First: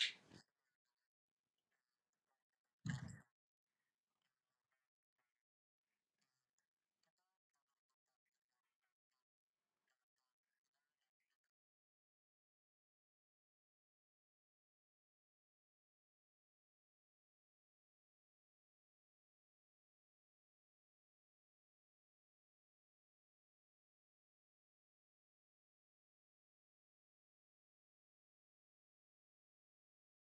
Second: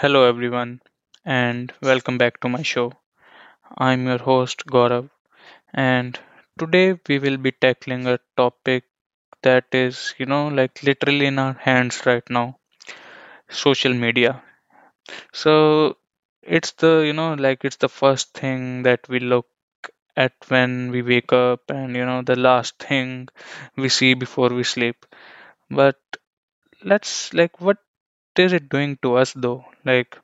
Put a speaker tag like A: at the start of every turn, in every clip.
A: Hello, everyone, and welcome back to my show. I'm your host, Gaurav, and today we will be tackling a topic that is, like, literally in our hands right now: social media. So it's the, it's the first thing that we look at when we wake up, and, the last thing we see before we sleep. But like, what is it doing to us though? Like,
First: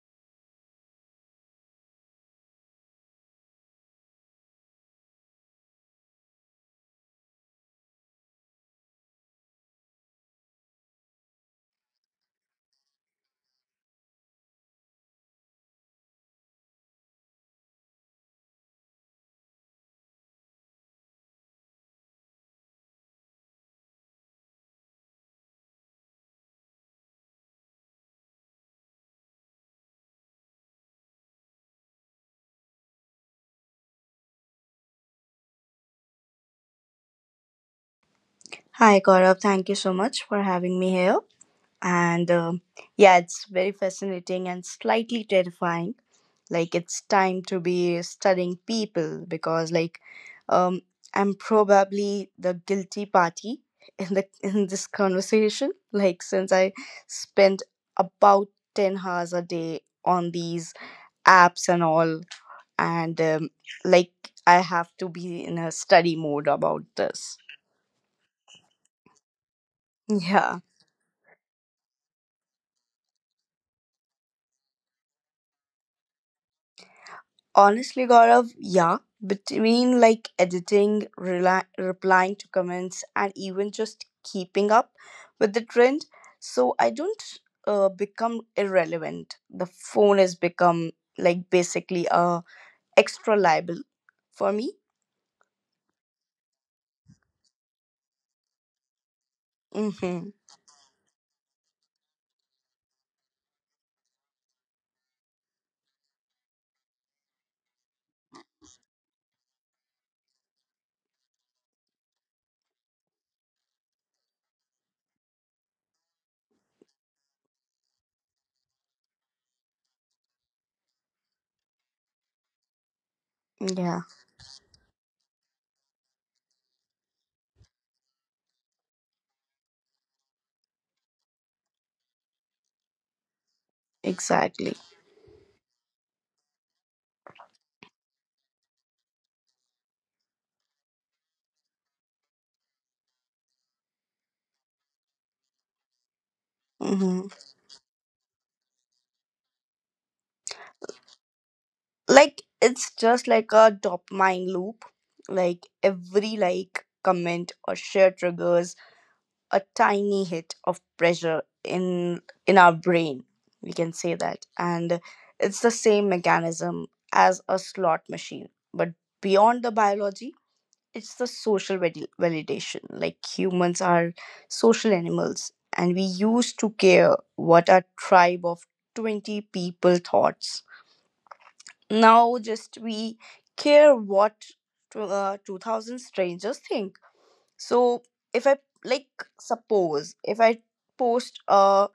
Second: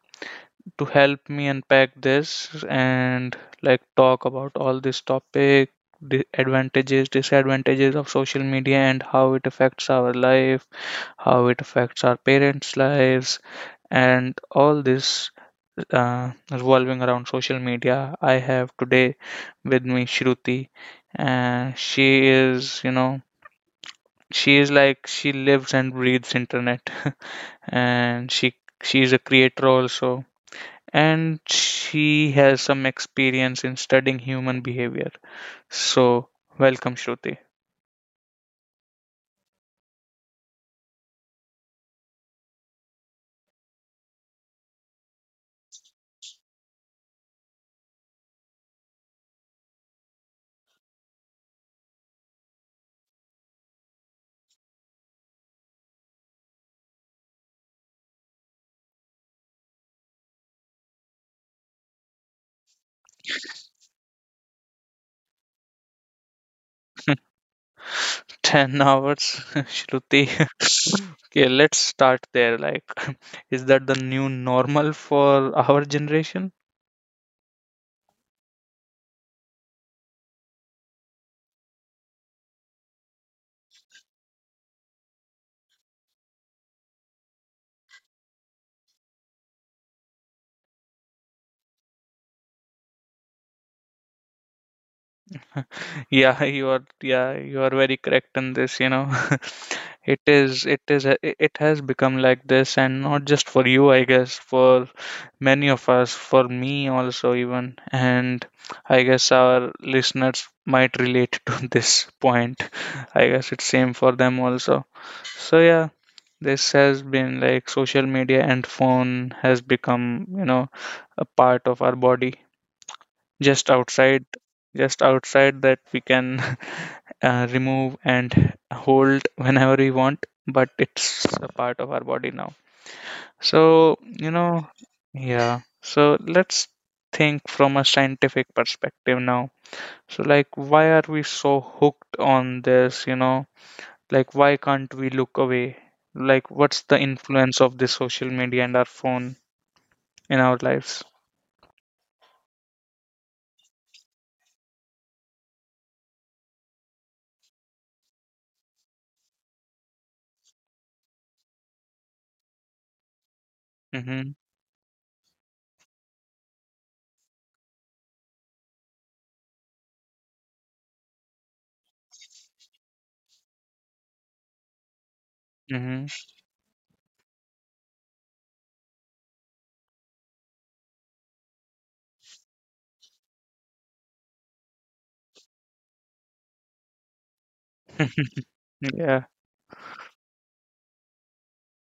A: to help me unpack this and like talk about all this topic, the advantages, disadvantages of social media and how it affects our life, how it affects our parents' lives, and all this revolving around social media. I have today with me Shruti, and she is like, she lives and breathes internet, and she is a creator also, and she has some experience in studying human behavior. So, welcome, Shruti.
B: Hi, Gaurav. Thank you so much for having me here. And yeah, it's very fascinating and slightly terrifying. Like it's time to be studying people because, um, I'm probably the guilty party in this conversation. Like, since I spend about 10 hours a day on these apps and all, and like I have to be in a study mode about this.
A: 10 hours, Shruti.
B: Yeah.
A: Okay, let's start there. Like, is that the new normal for our generation?
B: Honestly, Gaurav, yeah. Between like editing, rela replying to comments, and even just keeping up with the trend, so I don't become irrelevant. The phone has become like basically a extra liable for me.
A: Yeah, you are, you are very correct in this.
B: Mm-hmm.
A: It has become like this, and not just for you, I guess, for many of us, for me also, even. And I guess our listeners might relate to this point. I guess it's same for them also. So yeah, this has been like, social media and phone has become, a part of our body, just
B: Yeah,
A: outside. Just outside that we can remove and hold whenever we want, but it's a part of our body now, so,
B: exactly.
A: yeah. So let's think from a scientific perspective now. So, like, why are we so hooked on this? You know, like, why can't we look away? Like, what's the
B: Mm-hmm.
A: influence of this social media and our phone in our lives?
B: Like it's just like a dopamine loop. Like every like comment or share triggers a tiny hit of pressure in our brain, we can say
A: Mm-hmm.
B: that. And it's the same mechanism as a slot machine, but beyond the biology, it's the social validation. Like humans are social animals and we
A: Mm-hmm.
B: used to care what our tribe of 20 people thoughts. Now just we care what 2000 strangers think. So if I like,
A: Yeah.
B: suppose if I post a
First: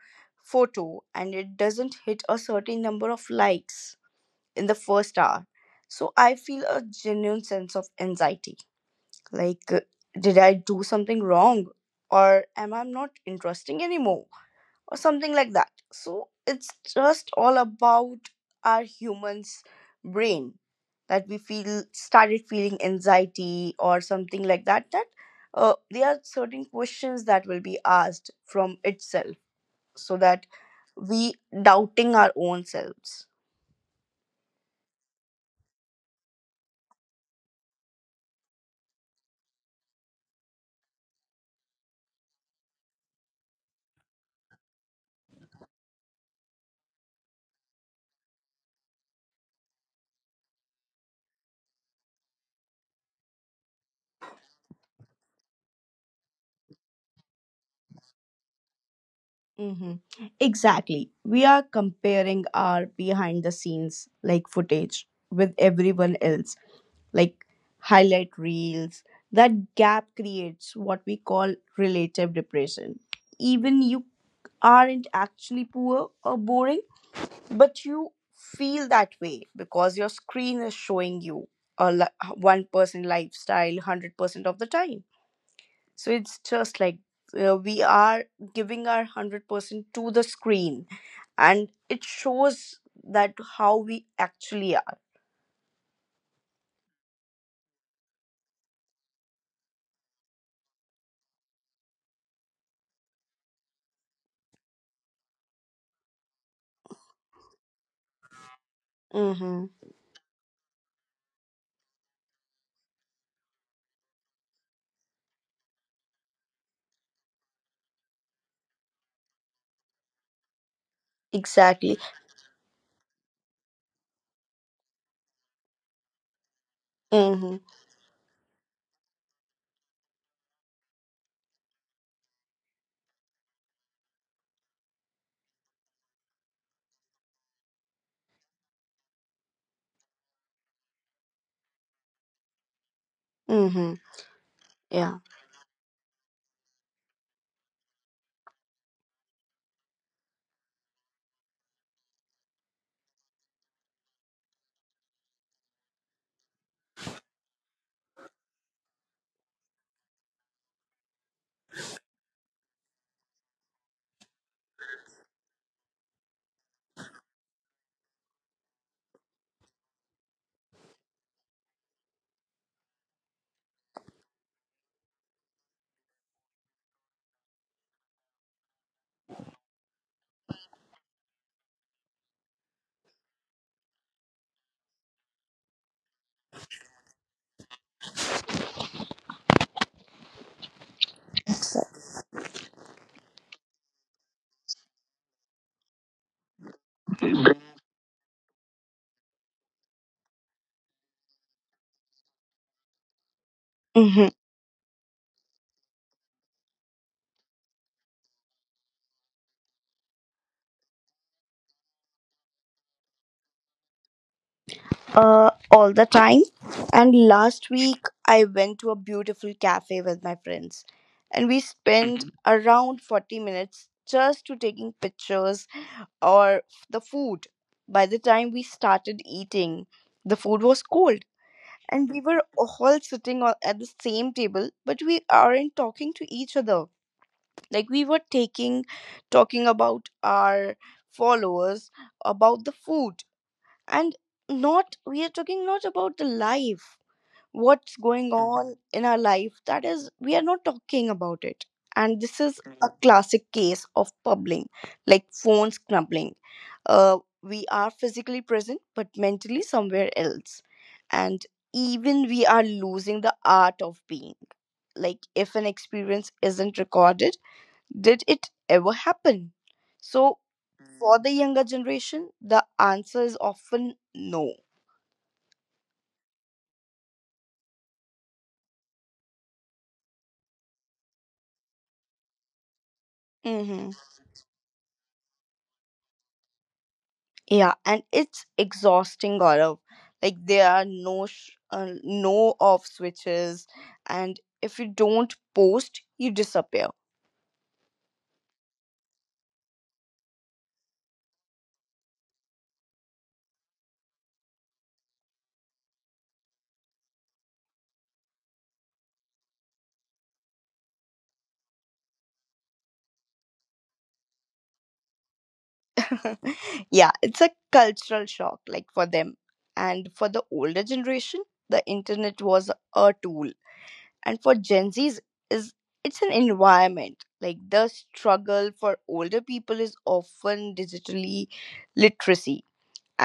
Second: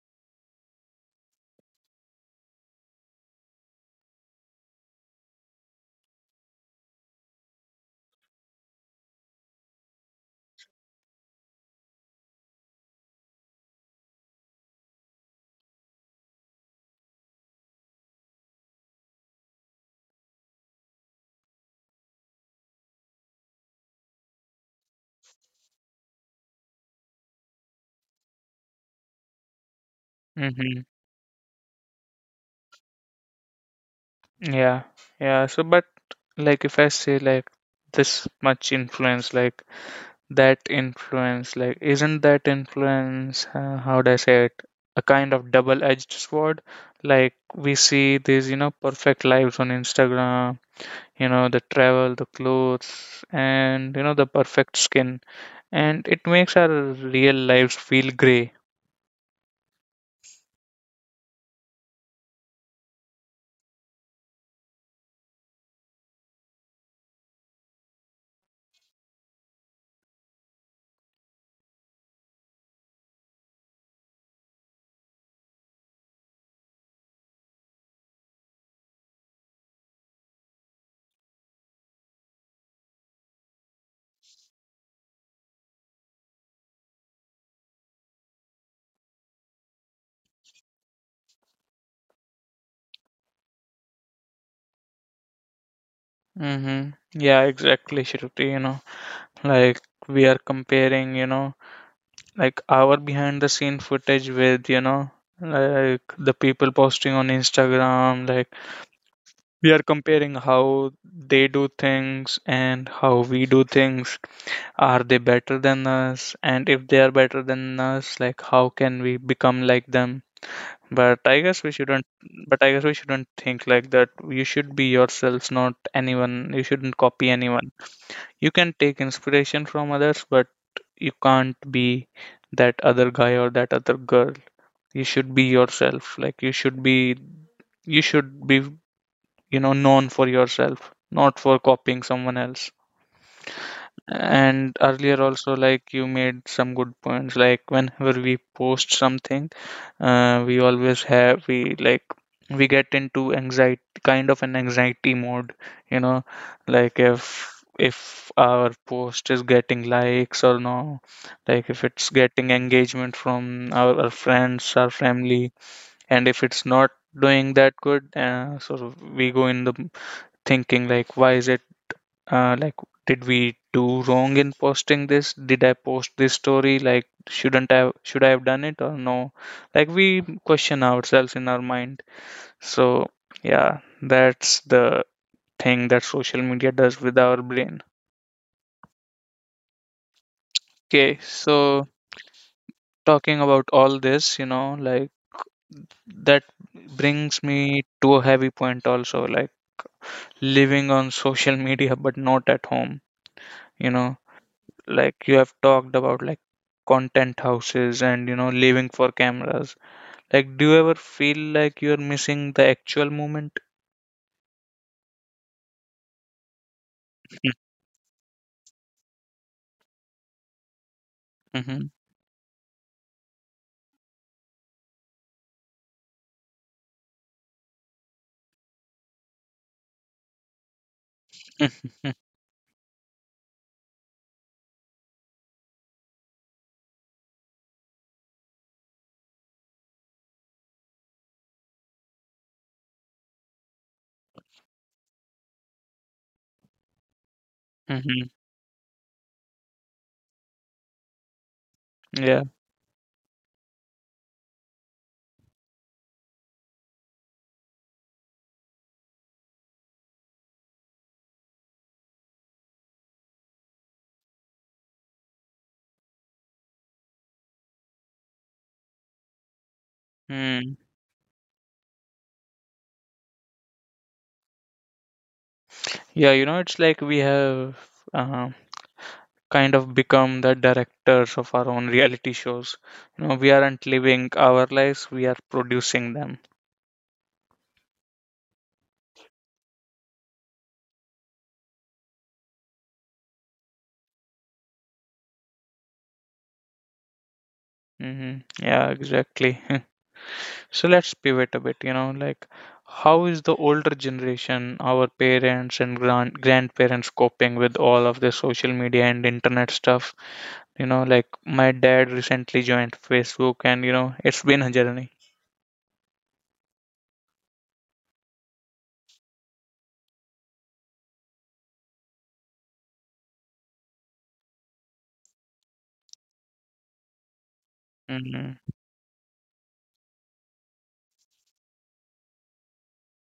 B: photo and it doesn't hit a certain number of likes in the first hour, so I feel a genuine sense of anxiety. Like did I do something wrong or am I not interesting anymore, or something like that? So it's just all about our human's brain, that we feel started feeling anxiety or something like that. That there are certain questions that will be asked from itself, so that
A: Mm-hmm.
B: we doubting our own selves.
A: Yeah. Yeah. So, but like, if I say like this much influence, like, isn't that influence how do I say it, a kind of double-edged sword? Like, we see these, perfect lives on Instagram, the travel, the clothes, and, the perfect skin, and it makes our real lives feel gray.
B: Hmm Exactly. We are comparing our behind the scenes like footage with everyone else like highlight reels. That gap creates what we call relative depression. Even you aren't actually poor or boring, but you feel that way because your screen is showing you a one person lifestyle 100% of the time. So it's just like we are giving our 100% to the screen and it shows that how we actually are.
A: Mm-hmm. Yeah, exactly, Shruti. You know, like, we are comparing, like, our behind the scene footage with, like, the people posting on Instagram. Like,
B: Mm-hmm.
A: we are comparing how they do things and how we do things. Are they better than us? And if they are better than us, like, how can we become like them? But I guess we
B: Exactly.
A: shouldn't. But I guess we shouldn't think like that. You should be yourselves, not anyone. You shouldn't copy
B: Mm-hmm.
A: anyone. You can take inspiration from others, but you can't be that other guy or that other girl. You should be yourself. Like, you should be. You should be, you know, known for yourself, not for copying someone else.
B: Mm-hmm.
A: And
B: Yeah.
A: earlier also, like, you made some good points. Like, whenever we post something, we always have, we like, we get into anxiety, kind of an anxiety mode, you know, like, if our post is getting likes or no, like, if it's getting engagement from our friends, our family. And if it's not doing that good, so we go in the thinking like, why is it, like, did we do wrong in posting this? Did I post this story? Like, shouldn't I, should I have done it or no? Like, we question ourselves in our mind. So yeah, that's the thing that social media does with our brain. Okay, so talking about all this, you know, like, that brings me to a heavy point also. Like, living on social media but not at home, you know,
B: Mm-hmm.
A: like, you have talked about like content houses and, you know, living for cameras. Like, do you ever feel like you're missing the actual moment?
B: All the time. And last week, I went to a beautiful cafe with my friends, and we
A: Mhm.
B: spent, Mhm, around 40 minutes just to taking pictures or the food. By the time we started eating, the food was cold,
A: Mhm.
B: and we were all at the same table, but we aren't talking to each other. Like we were talking about our followers, about the food, and not we are talking not about the life, what's going, Mhm, on in our life, that is we are not talking about it. And
A: Yeah.
B: this is a, Mhm, classic case of pubbling, like phone scrubbing. We are physically present but mentally somewhere else, and even we are losing the art of being. Like if an experience isn't recorded, did it ever happen? So,
A: Mm.
B: for the younger generation, the answer is often no.
A: Yeah, you know, it's like we have, uh, kind of become the directors of our own reality shows, you know. We aren't
B: Mm-hmm.
A: living our lives, we are producing them.
B: Yeah, and it's exhausting, Gaurav. Like there are no off switches, and if you don't post, you disappear.
A: Hmm. Yeah, exactly. So let's pivot a bit, you know, like, how is the older generation, our parents and grand grandparents, coping with all of the social media and internet stuff? You know, like, my dad recently joined Facebook, and you know, it's been a journey.
B: yeah, it's a cultural shock, like for them, and for the older generation, the internet was a tool. And for gen z's is it's an environment. Like the
A: Hmm.
B: struggle for older people is often digitally literacy,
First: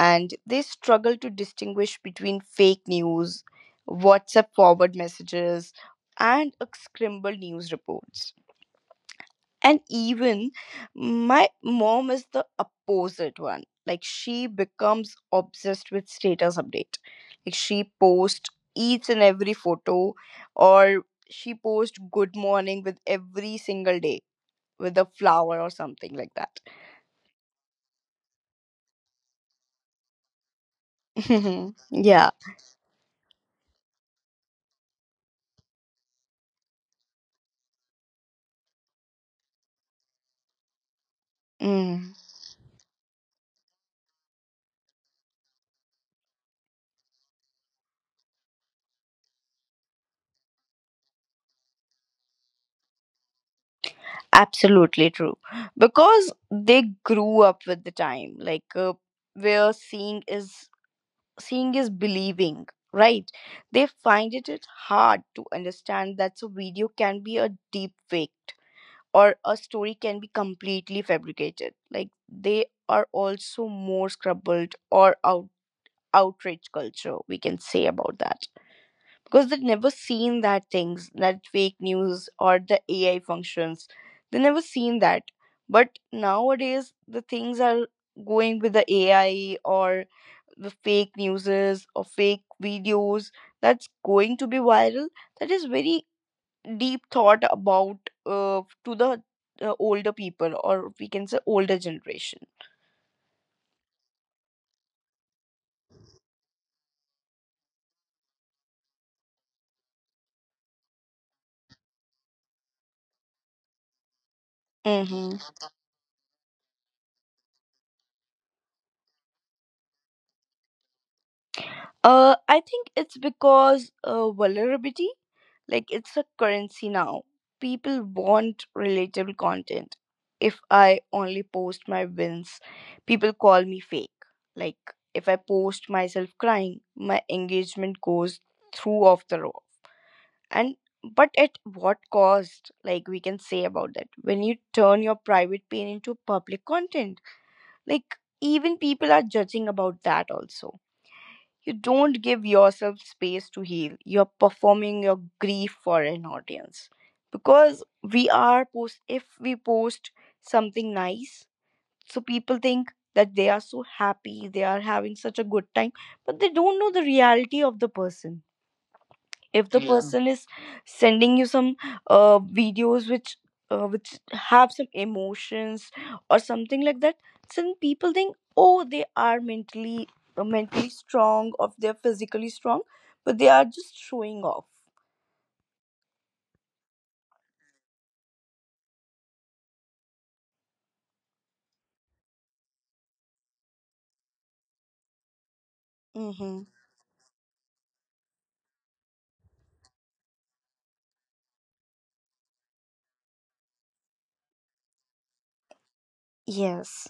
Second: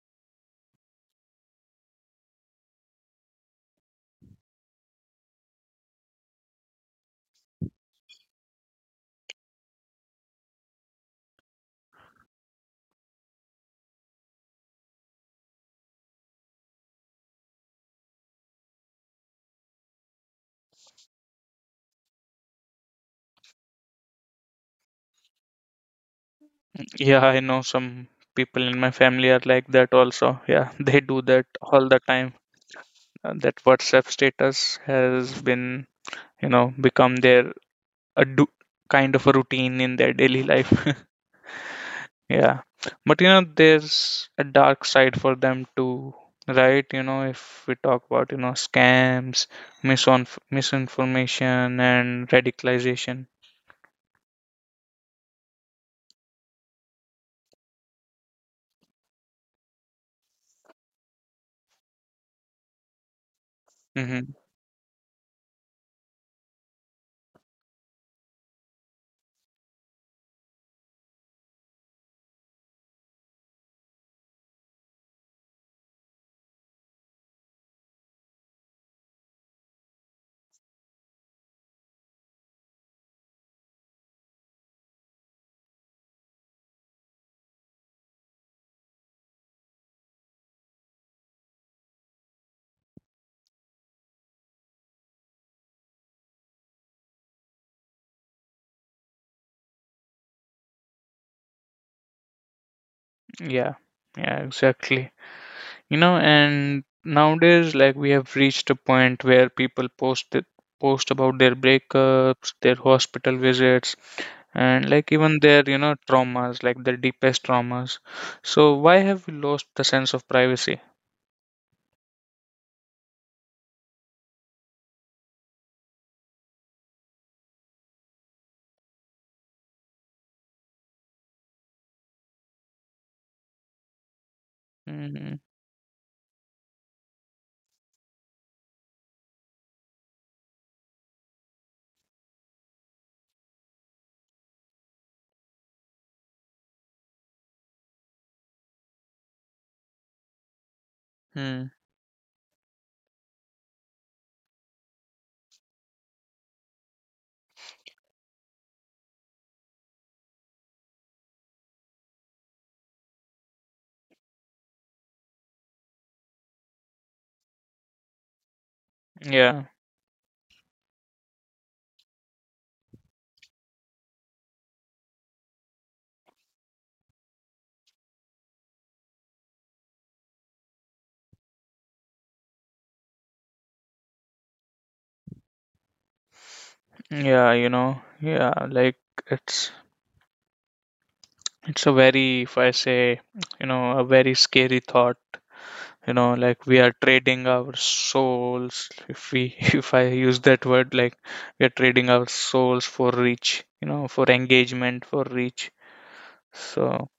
B: and they struggle to distinguish between fake news, WhatsApp forward messages, and a scribbled news reports. And even my mom is the opposite one, like she becomes obsessed with status update. Like she posts each and every photo, or she posts good morning with every single day with a flower or something like that.
A: Yeah, I know some people in my family are like that also. Yeah, they do that
B: Mhm.
A: all the
B: Yeah.
A: time. That WhatsApp status has been, you know, become their a do, kind of a routine in their daily life.
B: Mm.
A: Yeah. But you know, there's a dark side for them too, right? You know, if we talk about, you know, scams, misinf misinformation, and radicalization.
B: Absolutely true. Because they grew up with the time, like where seeing is believing, right? They
A: Mm-hmm.
B: find it hard to understand that a video can be a deep faked, or a story can be completely fabricated. Like they are also more scrubbed or outrage culture, we can say about that, because they've never seen that things, that fake news or the AI functions, they never seen that. But nowadays the things are going with the AI or the fake newses or fake videos, that's going to be viral. That is very deep thought about to the older people, or we can say older generation.
A: Yeah. Yeah, exactly. You know, and nowadays, like, we have reached a point where people post it, post about their breakups, their hospital visits, and like, even their, you know, traumas, like their deepest traumas. So why have we lost the sense of privacy?
B: I think it's because vulnerability, like it's a currency now. People want relatable content. If I only post my wins, people call me fake. Like if
A: Mm-hmm.
B: I post myself crying, my engagement goes through off the roof. And but at what cost? Like we can say about that, when you turn your private pain into public content. Like, even people are judging about that also.
A: Hmm.
B: You don't give yourself space to heal. You're performing your grief for an audience. Because we are post if we post something nice, so people think that they are so happy, they are having such a good time, but they don't know the reality of the person.
A: Yeah,
B: If the, yeah, person is sending you some videos which have some emotions or something like that, some people think oh, they are mentally mentally strong, or they're physically strong, but they are just showing off.
A: yeah, you know, yeah, like, it's it's a very, if I say, you know, a very scary thought. You know, like,
B: Mm-hmm.
A: we are trading our souls, if we, if I use that word, like, we are trading our souls for reach, you know, for engagement, for reach. So,
B: Yes.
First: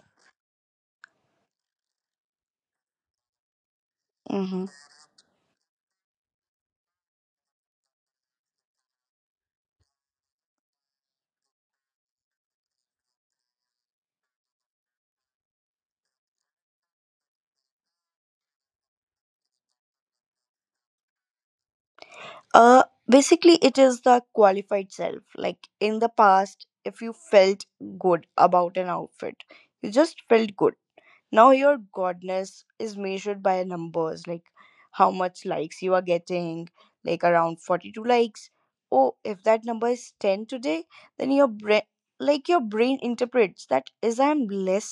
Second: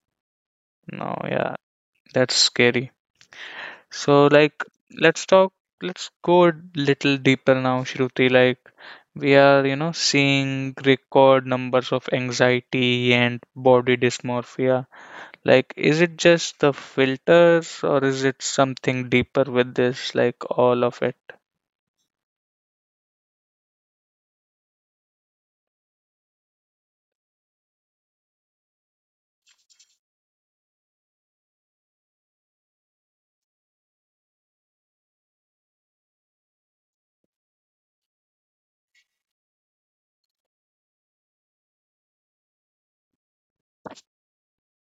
A: no, yeah, that's scary. So like,
B: mm-hmm.
A: let's talk let's go a little deeper now, Shruti. Like, we are, you know, seeing record numbers of anxiety and body dysmorphia. Like, is it just the filters, or is it something deeper with this, like all of it?
B: Uh, basically it is the qualified self. Like in the past if you felt good about an outfit, you just felt good. Now your godness is measured by numbers, like how much likes you are getting, like around 42 likes. Oh, if that number is 10 today, then your brain interprets that is I'm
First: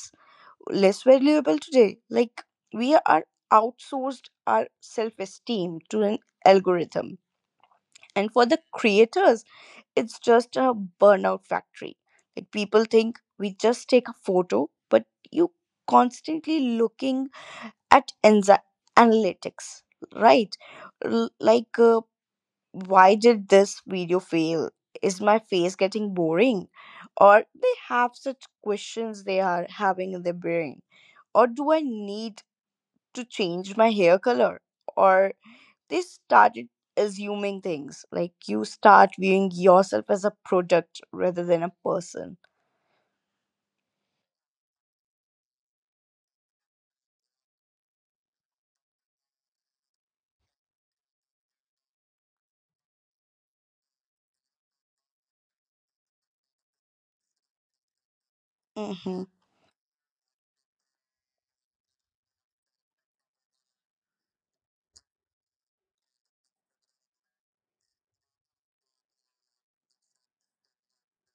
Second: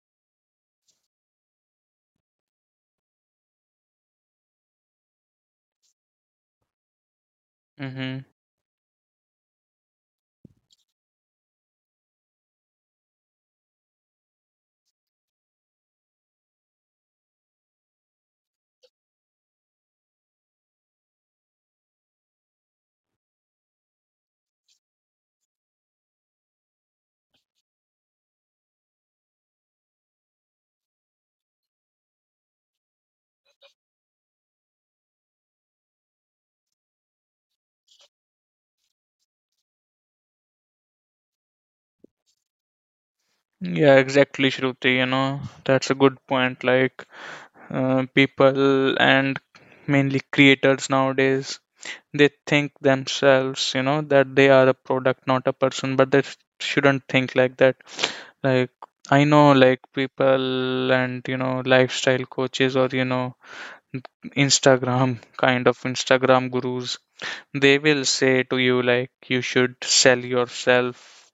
B: less valuable today. Like we are outsourced our self-esteem to an algorithm.
A: Mm-hmm.
B: And for the creators, it's just a burnout factory. Like people think we just take a photo, but you constantly looking at Enza analytics, right? L- like, uh, why did this video fail? Is my face getting boring? Or they have such questions they are having in their brain. Or do I need to change my hair color? Or they started assuming things, like you start viewing yourself as a product rather than a person.
A: Yeah, exactly, Shruti. You know, that's a good point. Like, people and mainly creators nowadays, they think themselves, you know, that they are a product, not a person. But they sh- shouldn't think like that. Like,
B: Mm-hmm.
A: I know, like, people and, you know, lifestyle coaches, or, you know, Instagram, kind of Instagram gurus, they will say to you, like, you should sell yourself.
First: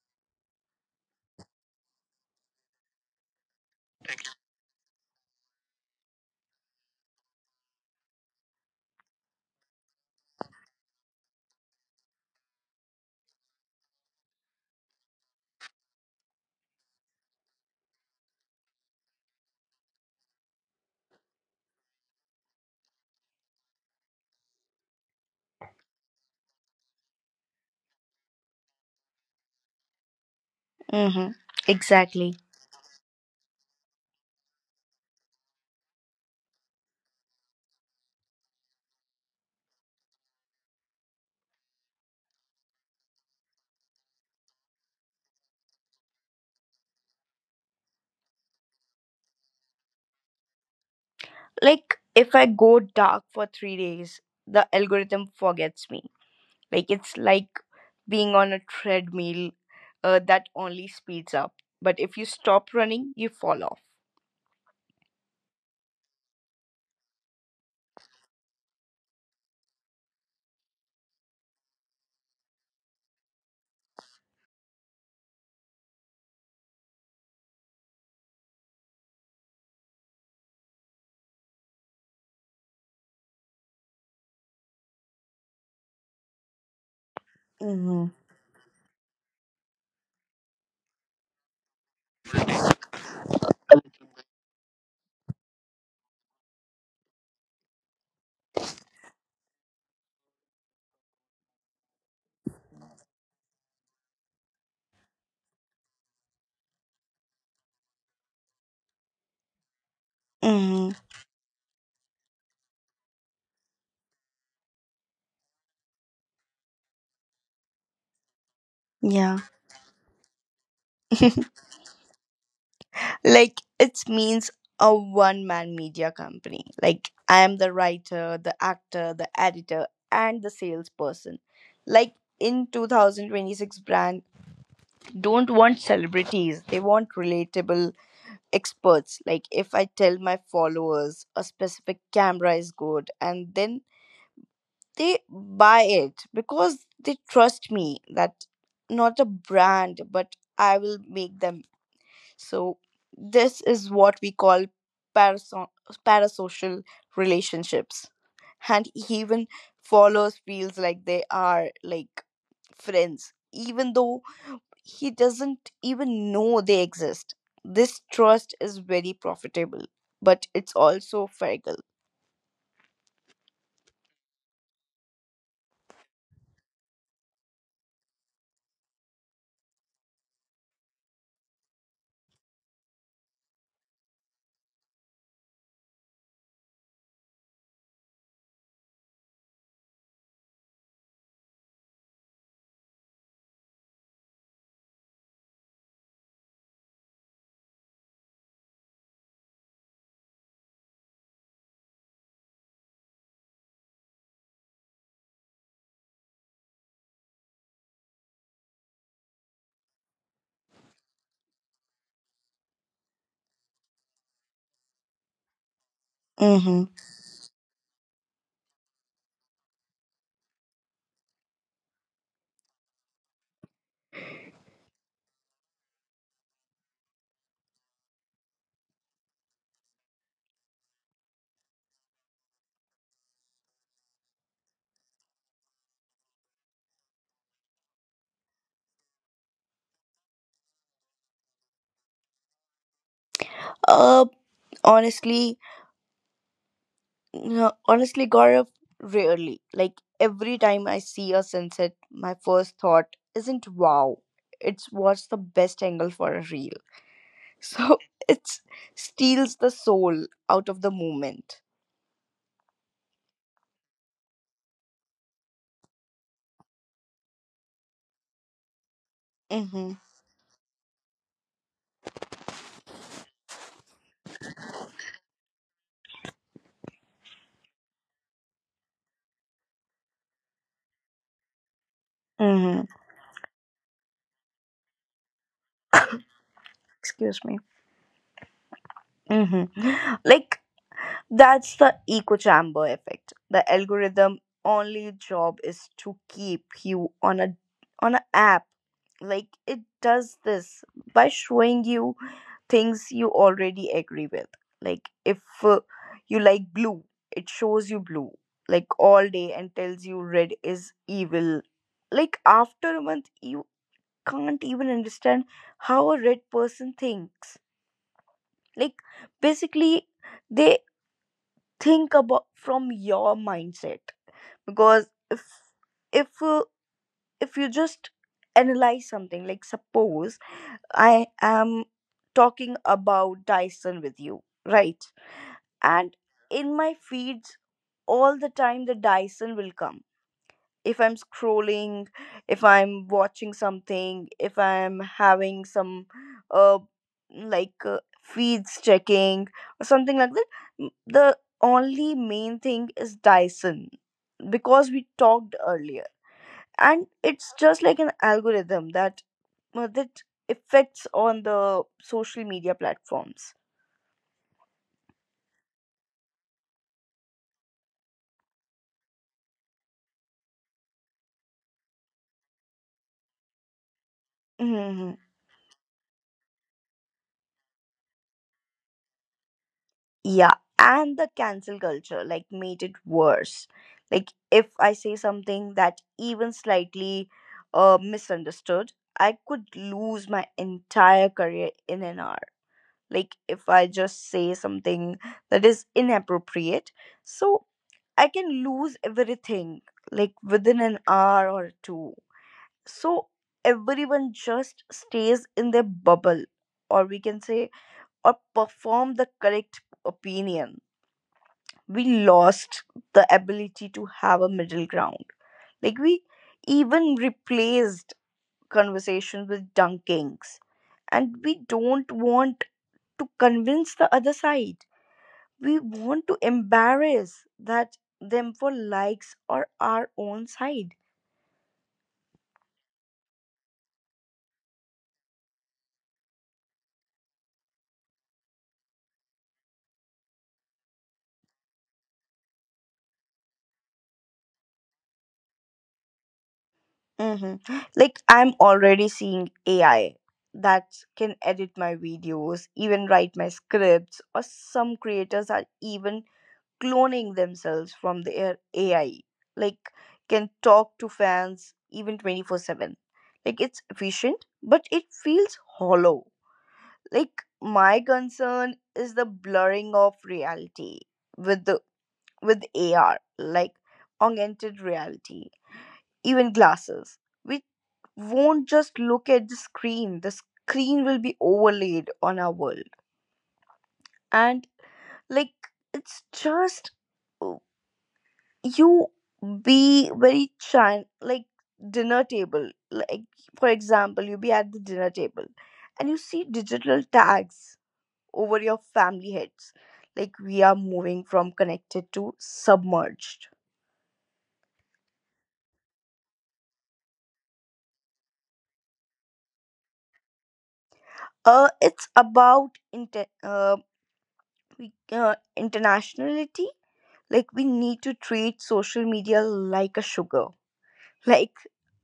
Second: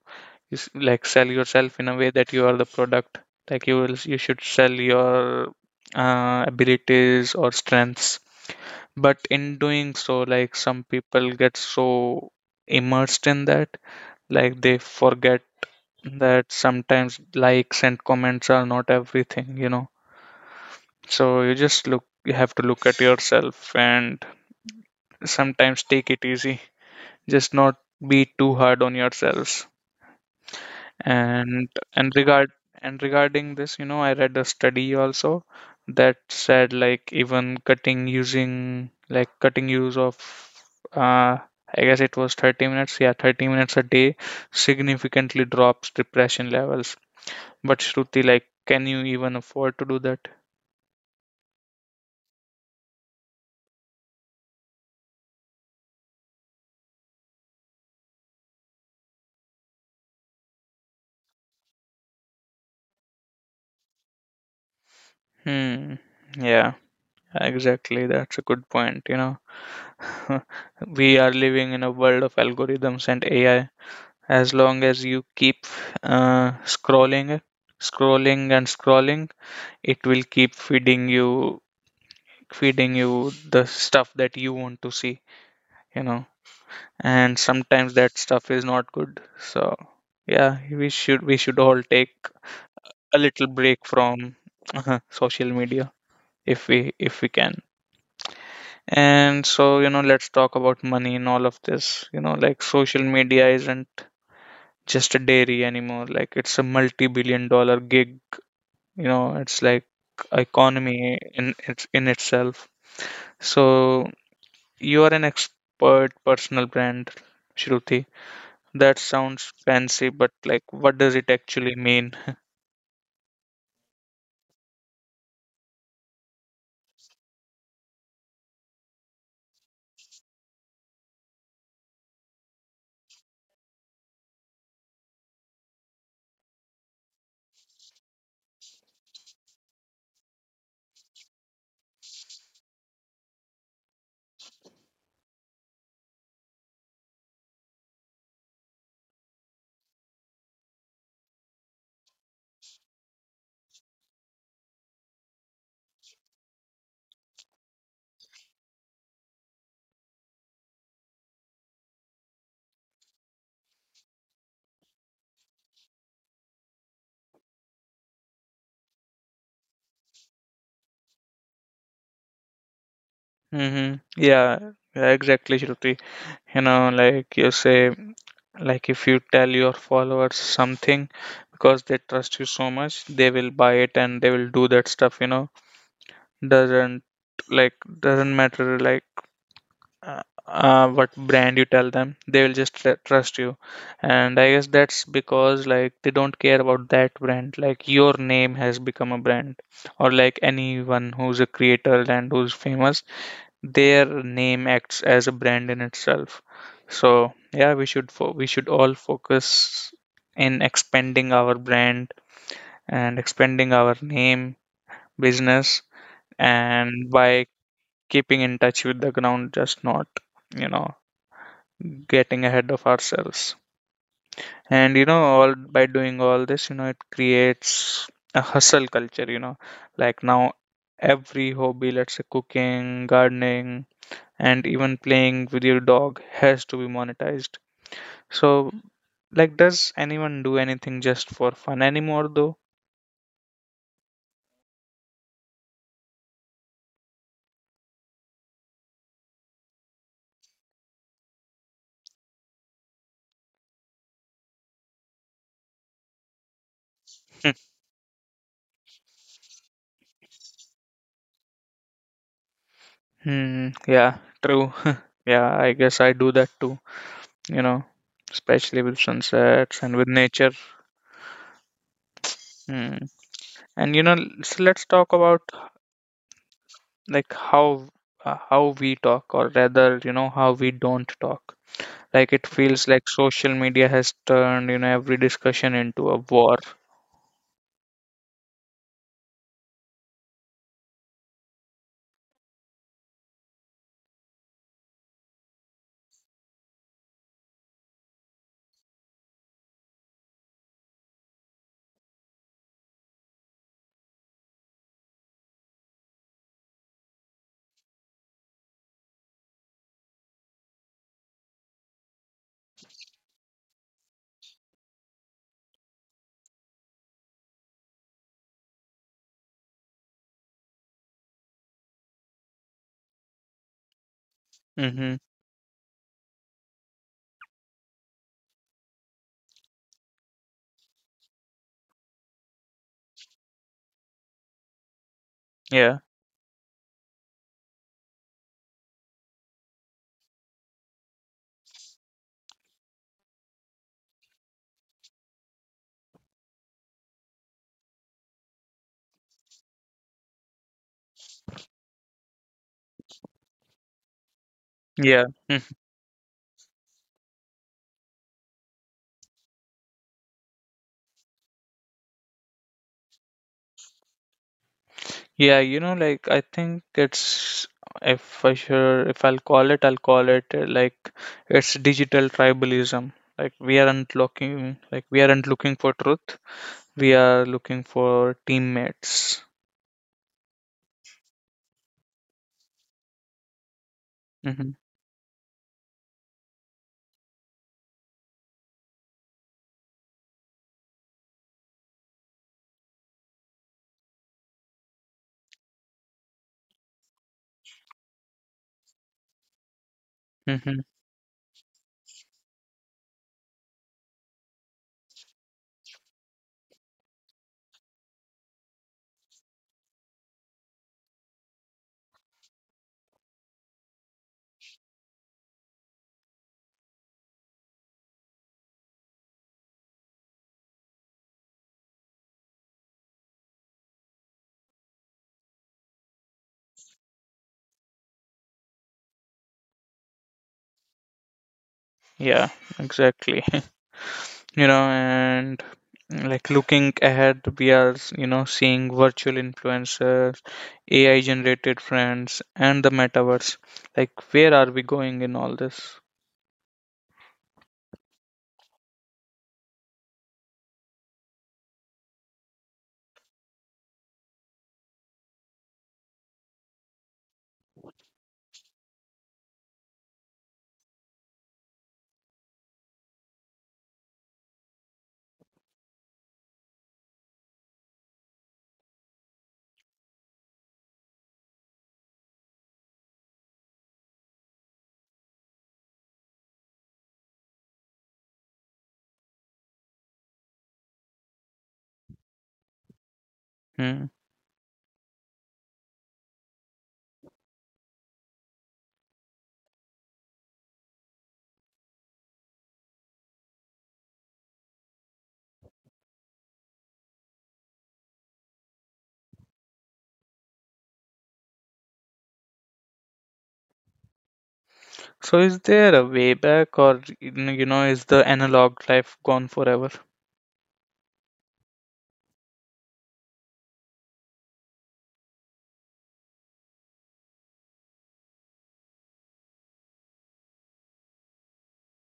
A: You, like, sell yourself in a way that you are the product. Like, you will, you should sell your abilities or strengths. But in doing so, like, some people get so immersed in that, like, they forget that sometimes likes and comments are not everything, you know. So you just look, you have to look at yourself and sometimes take it easy. Just not be too hard on yourselves.
B: Mm-hmm.
A: and and
B: Exactly.
A: regard and regarding this, you know, I read a study also that said, like, even cutting, using, like, cutting use of uh I guess it was 30 minutes, yeah, 30 minutes a day significantly drops depression levels. But Shruti, like, can you even afford to do that?
B: Like if I go dark for 3 days, the algorithm forgets me. Like it's like being on a treadmill that only speeds up. But if you stop running, you fall off.
A: Hmm. Yeah, exactly, that's a good point, you know. We are living in a world of algorithms and AI. As long as you keep scrolling, scrolling and scrolling, it will keep feeding you, feeding you the stuff that you want to see, you know. And sometimes
B: Mm,
A: that stuff is not good, so yeah, we should, we should all take a little break from social media, if we, if we can. And so, you know, let's talk about money in all of this, you know. Like, social media isn't just a dairy anymore. Like, it's a multi-billion dollar gig, you know. It's like
B: Mm,
A: economy in its, in itself. So you are an expert personal brand, Shruti. That
B: yeah.
A: sounds fancy, but like, what does it actually mean?
B: like it means a one man media company. Like I am the writer, the actor, the editor, and the salesperson. Like in 2026 brand don't want celebrities, they want relatable experts. Like if I tell my followers a specific camera is good, and then they buy it because they trust me, that not a brand but I will make them. So this is what we call paraso- parasocial relationships. And even followers feels like they are like friends, even though he doesn't even know they exist. This trust is very profitable, but it's also fragile.
A: Mm-hmm. Yeah. Yeah, exactly, Shruti. You know, like, you say, like, if you tell your followers something, because they trust you so much, they will buy it and they will do that stuff, you know. Doesn't, like, doesn't matter, like, uh, what brand you tell them, they will just tr- trust you. And I guess that's because, like, they don't care about that brand. Like, your name has become a brand, or like, anyone who's a creator and who's famous, their name acts as a brand in itself. So yeah, we should fo- we should all focus in expanding our brand and expanding our name, business,
B: Mm-hmm.
A: and by keeping in touch with the ground, just not, you know, getting ahead of ourselves. And you know, all by doing all this, you know, it creates a hustle culture, you know, like, now every hobby, let's say cooking, gardening, and even playing with your dog, has to be monetized. So, like, does anyone do anything just for fun anymore, though?
B: Uh, honestly, no, honestly, Gaurav, rarely. Like every time I see a sunset, my first thought isn't wow. It's what's the best angle for a reel. So it steals the soul out of the moment.
A: Hmm, yeah, true. Yeah, I guess I do that too, you know, especially with sunsets and
B: Mm-hmm.
A: with nature. Hmm. And you know, so let's talk about, like, how we talk, or rather, you know, how we don't talk. Like, it
B: Mm-hmm.
A: feels like social media has turned, you know, every discussion into a war.
B: Excuse me. Mm-hmm. Like that's the echo chamber effect. The algorithm only job is to keep you on a on an app. Like it does this by showing you things you already agree with. Like if you like blue, it shows you blue like all day and tells you red is evil. Like after a month you can't even understand how a red person thinks. Like basically they think about from your mindset,
A: Mm-hmm.
B: because if if you just analyze something, like suppose I am talking about Dyson with you, right?
A: Yeah.
B: And in my feeds all the time the Dyson will come, if I'm scrolling, if I'm watching something, if I'm having some uh feeds checking or something like that, the only main thing is Dyson, because we
A: Yeah. Mm.
B: talked earlier. And it's just like an algorithm that uh, that affects on the social media platforms.
A: Yeah, you know, like, I think it's, if I sure, if I'll call it, I'll call it like, it's digital tribalism. Like, we aren't looking like,
B: Hmm
A: we aren't looking for truth, we are looking for teammates.
B: Yeah, and the cancel culture like made it worse. Like
A: Mm-hmm.
B: if I say something that even slightly misunderstood, I could lose my entire career in an hour. Like if I just say something that is inappropriate, so I can lose everything like
A: Mm-hmm.
B: within an hour or two. So everyone just stays in their bubble, or we can say or perform the correct opinion. We lost the ability to have a middle ground. Like we even replaced conversations with dunkings. And we don't want to convince the other side. We want to embarrass that them for likes or our own side.
A: Yeah, exactly. You know, and like, looking ahead, we are, you know, seeing virtual influencers, AI generated friends, and the metaverse. Like, where are we going in all this?
B: Hmm Like I'm already seeing AI that can edit my videos, even write my scripts, or some creators are even cloning themselves from their AI, like can talk to fans even 24/7. Like it's efficient, but it feels hollow. Like my concern is the blurring of reality with the with AR, like augmented reality, even glasses. We won't just look at the screen. The screen will be overlaid on our world.
A: Hmm.
B: And like it's just oh, you be very chan like dinner table like for example, you be at the dinner table and you see digital tags over your family heads. Like we are moving from connected to submerged.
A: So is there a way back, or, you know, is the analog life gone forever?
B: It's about internationality. Like we need to treat social media like a sugar. Like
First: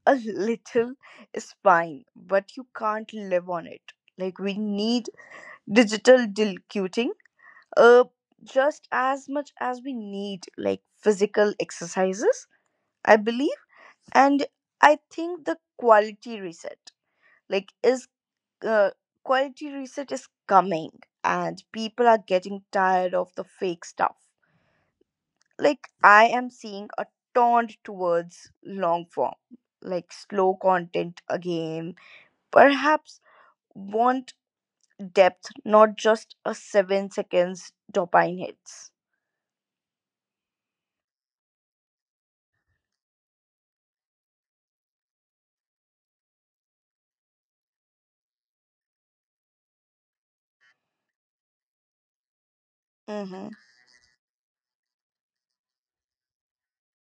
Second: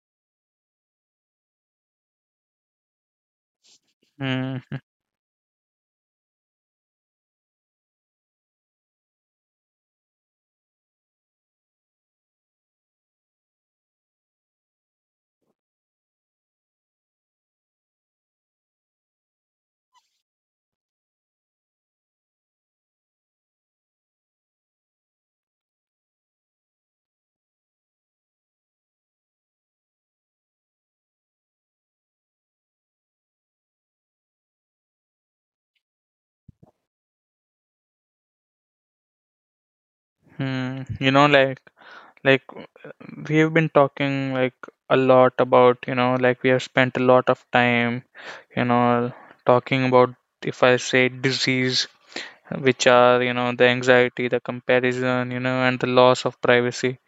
B: a little is fine, but you can't live on it. Like we
A: Hmm.
B: need digital dilcuting, uh, just as much as we need like physical exercises, I believe. And I think the quality reset like is uh, quality reset is coming, and people are getting tired of the fake stuff. Like I am seeing a turn towards long form, like slow content again, perhaps. Want depth, not just a 7 seconds dopamine hits.
A: Hmm. You know, like we have been talking, like, a lot about, you know, like, we have spent a lot of time, you know, talking about, if I say, disease, which are, you
B: Hmm.
A: know, the anxiety, the comparison, you know, and the loss of privacy.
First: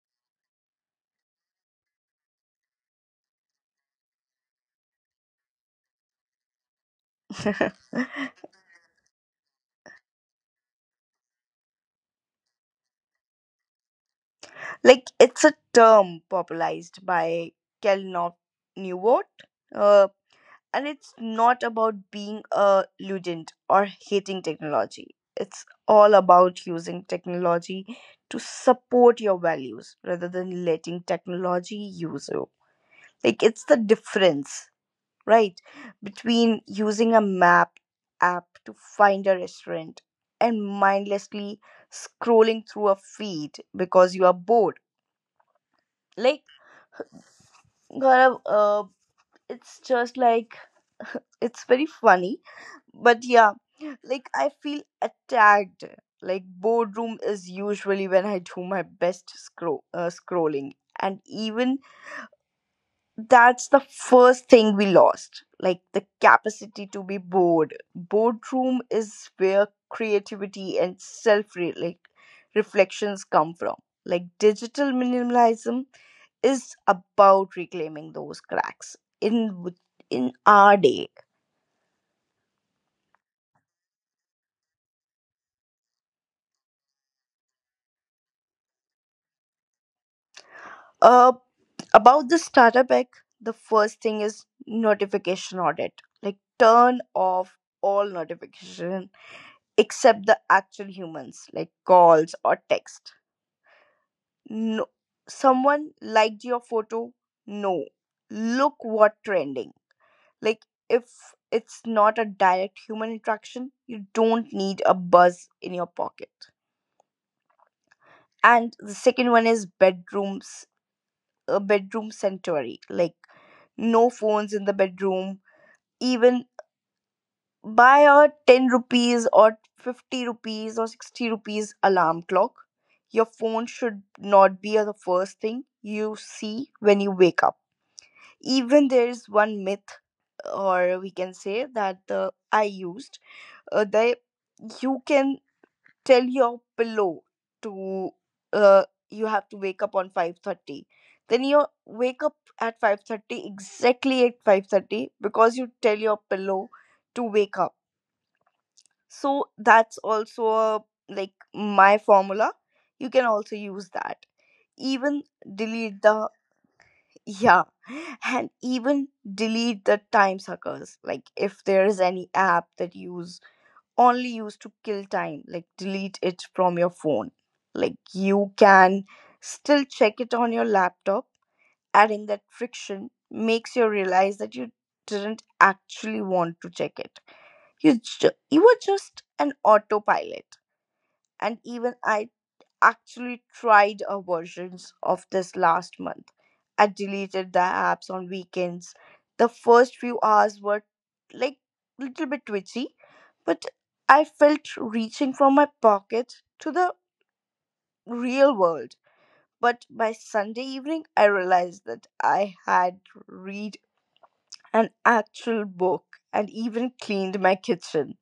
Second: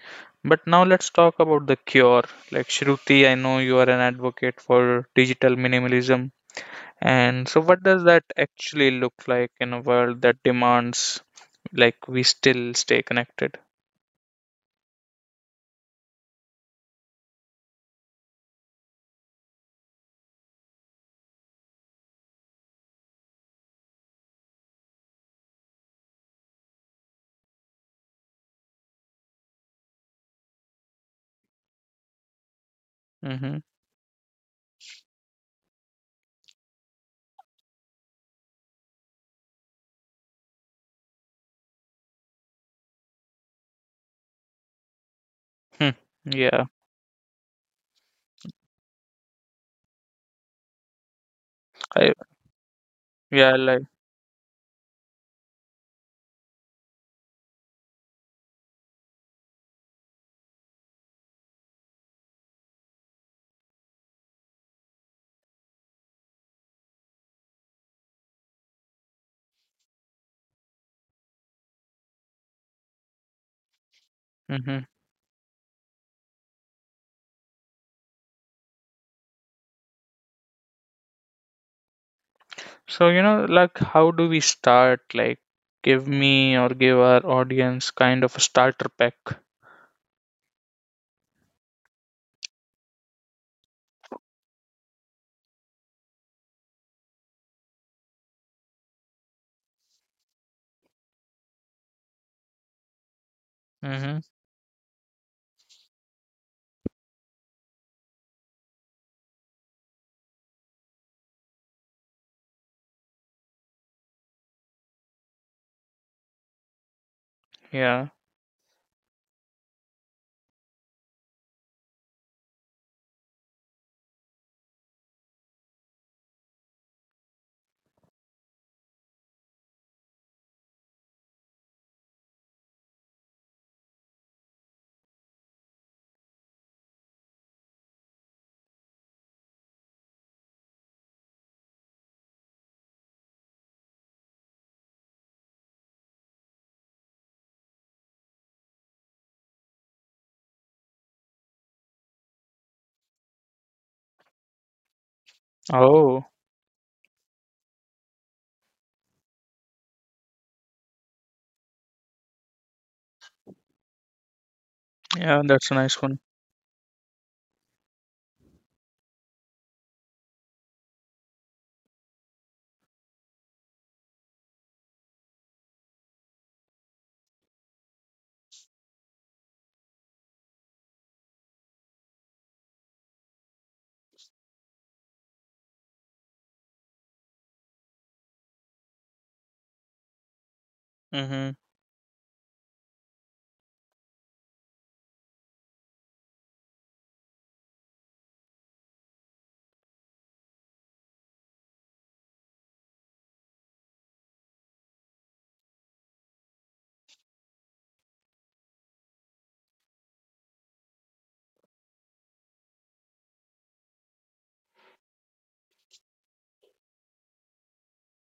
A: But now let's talk about the cure. Like, Shruti, I know you are an advocate for digital minimalism. And so, what does that actually look like in a world that demands, like, we still stay connected?
B: Like it's a term popularized by Kelnov Newort, uh, and it's not about being a ludent or hating technology. It's all about using technology to support your values rather than letting technology use you. Like
A: Mm-hmm.
B: it's the difference, right? Between using a map app to find a restaurant and mindlessly scrolling through a feed because you are bored.
A: Hmm.
B: Like,
A: Yeah,
B: Gaurav, it's just like, it's very
A: I,
B: funny. But yeah,
A: yeah, like,
B: like, I feel attacked. Like, boredom is usually when I do my best scrolling. And even that's the first thing we lost, like the capacity to be bored. Boardroom is where creativity and self, like, reflections come from. Like
A: hmm.
B: digital minimalism is about reclaiming those cracks in our day.
A: So, you know, like, how do we start? Like, give me or give our audience kind of a starter pack.
B: uh about the starter pack, the first thing is notification audit. Like turn off all notification except the actual humans, like calls or text.
A: Mm-hmm.
B: No, someone liked your photo. No, look what trending. Like if it's not a direct human interaction, you don't need a buzz in your pocket.
A: Yeah.
B: And the second one is bedrooms, a bedroom sanctuary. Like no phones in the bedroom. Even buy a 10 rupees or 50 rupees or 60 rupees alarm clock. Your phone should not be the first thing you see when you wake up. Even there is one myth, or we can say that I used, they you can tell your pillow to, uh, you have to wake up on 5:30, then you wake up at 5:30, exactly at 5:30, because you tell your
A: Oh.
B: pillow to wake up. So that's also, like my formula, you can also use that. Even
A: Yeah, that's a nice
B: delete
A: one.
B: the yeah, and even delete the time suckers. Like if there is any app that use only used to kill time, like delete it from your phone. Like you can still check it on your laptop. Adding that friction makes you realize that you didn't actually want to check it. You were just an autopilot.
A: Hmm.
B: And even I actually tried a versions of this last month. I deleted the apps on weekends. The first few hours were like a little bit twitchy, but I felt reaching from my pocket to the real world. But by Sunday evening, I realized that I had read an actual book and even cleaned my kitchen.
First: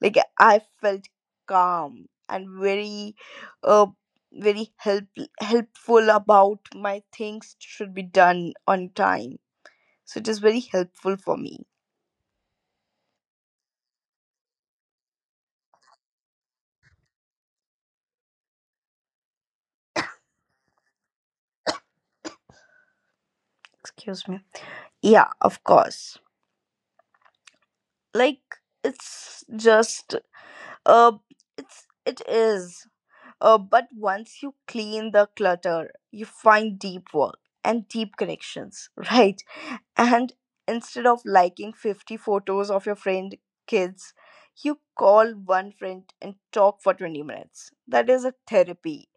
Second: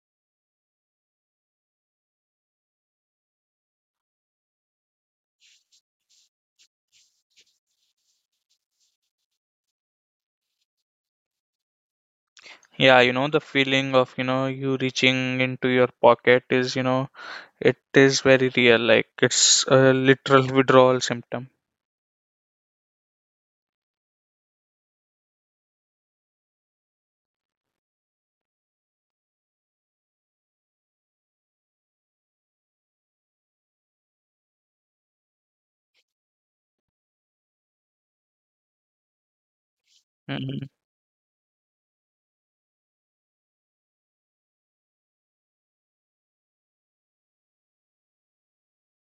B: Like I felt calm and very, uh, very helpful about my things should be done on time. So it is very helpful for me.
A: Yeah, you know, the feeling of, you know, you reaching into your pocket is, you know, it is very real. Like, it's a literal withdrawal symptom.
B: Excuse me. Yeah, of course. Like it's just uh it's it is But once you clean the clutter, you find deep work and deep connections. Right? And
A: Mm-hmm.
B: instead of liking 50 photos of your friend kids, you call one friend and talk for 20 minutes. That is a therapy.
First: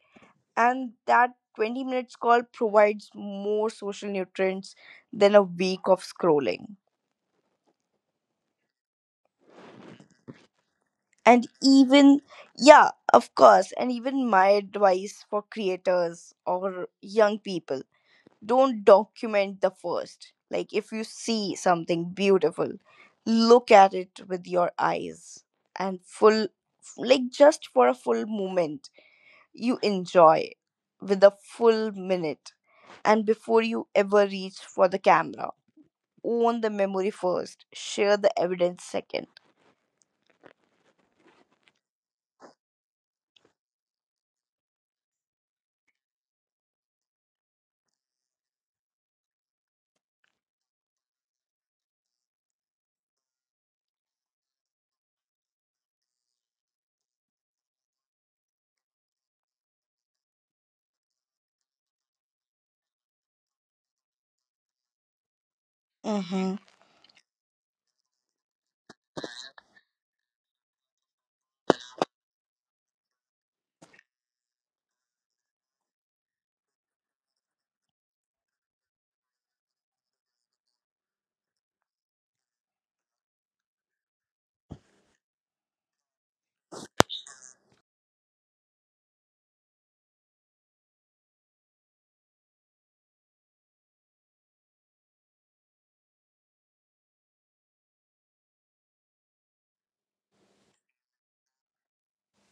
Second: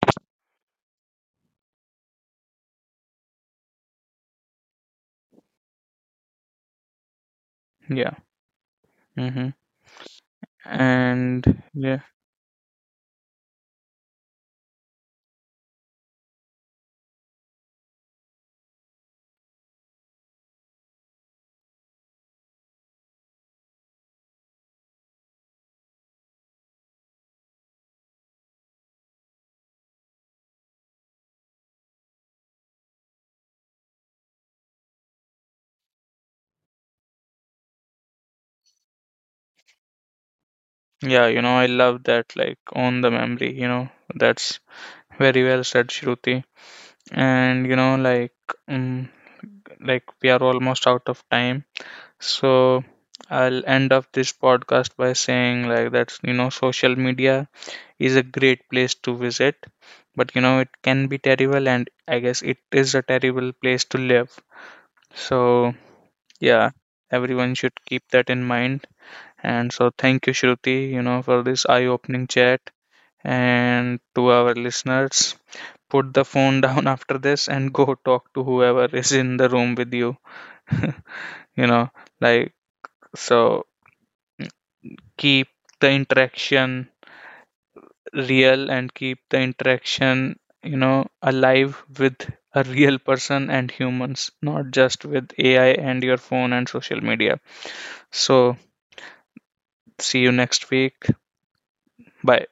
B: And that 20 minutes call provides more social nutrients than a week of scrolling.
A: Yeah. Mm-hmm.
B: And
A: And yeah,
B: even, yeah, of course, and even my advice for creators or young people, don't document the first. Like if you see something beautiful, look at it with your eyes and full, like just for a full moment, you enjoy with a full minute. And before you ever reach for the camera, own the memory first, share the evidence second.
A: yeah, you know, I love that, like, on the memory, you know, that's very well said, Shruti. And, you know, um, like we are almost out of time, so I'll end up this podcast by saying, like, that you know, social media is a great place to visit, but you know, it can be terrible, and I guess it is a terrible place to live. So,
B: Mhm.
A: yeah, everyone should keep that in mind. And so, thank you, Shruti, you know, for this eye opening chat. And to our listeners, put the phone down after this and go talk to whoever is in the room with you. You know, like, so keep the interaction real, and keep the interaction, you know, alive with a real person and humans, not just with AI and your phone and social media. So see you next week. Bye.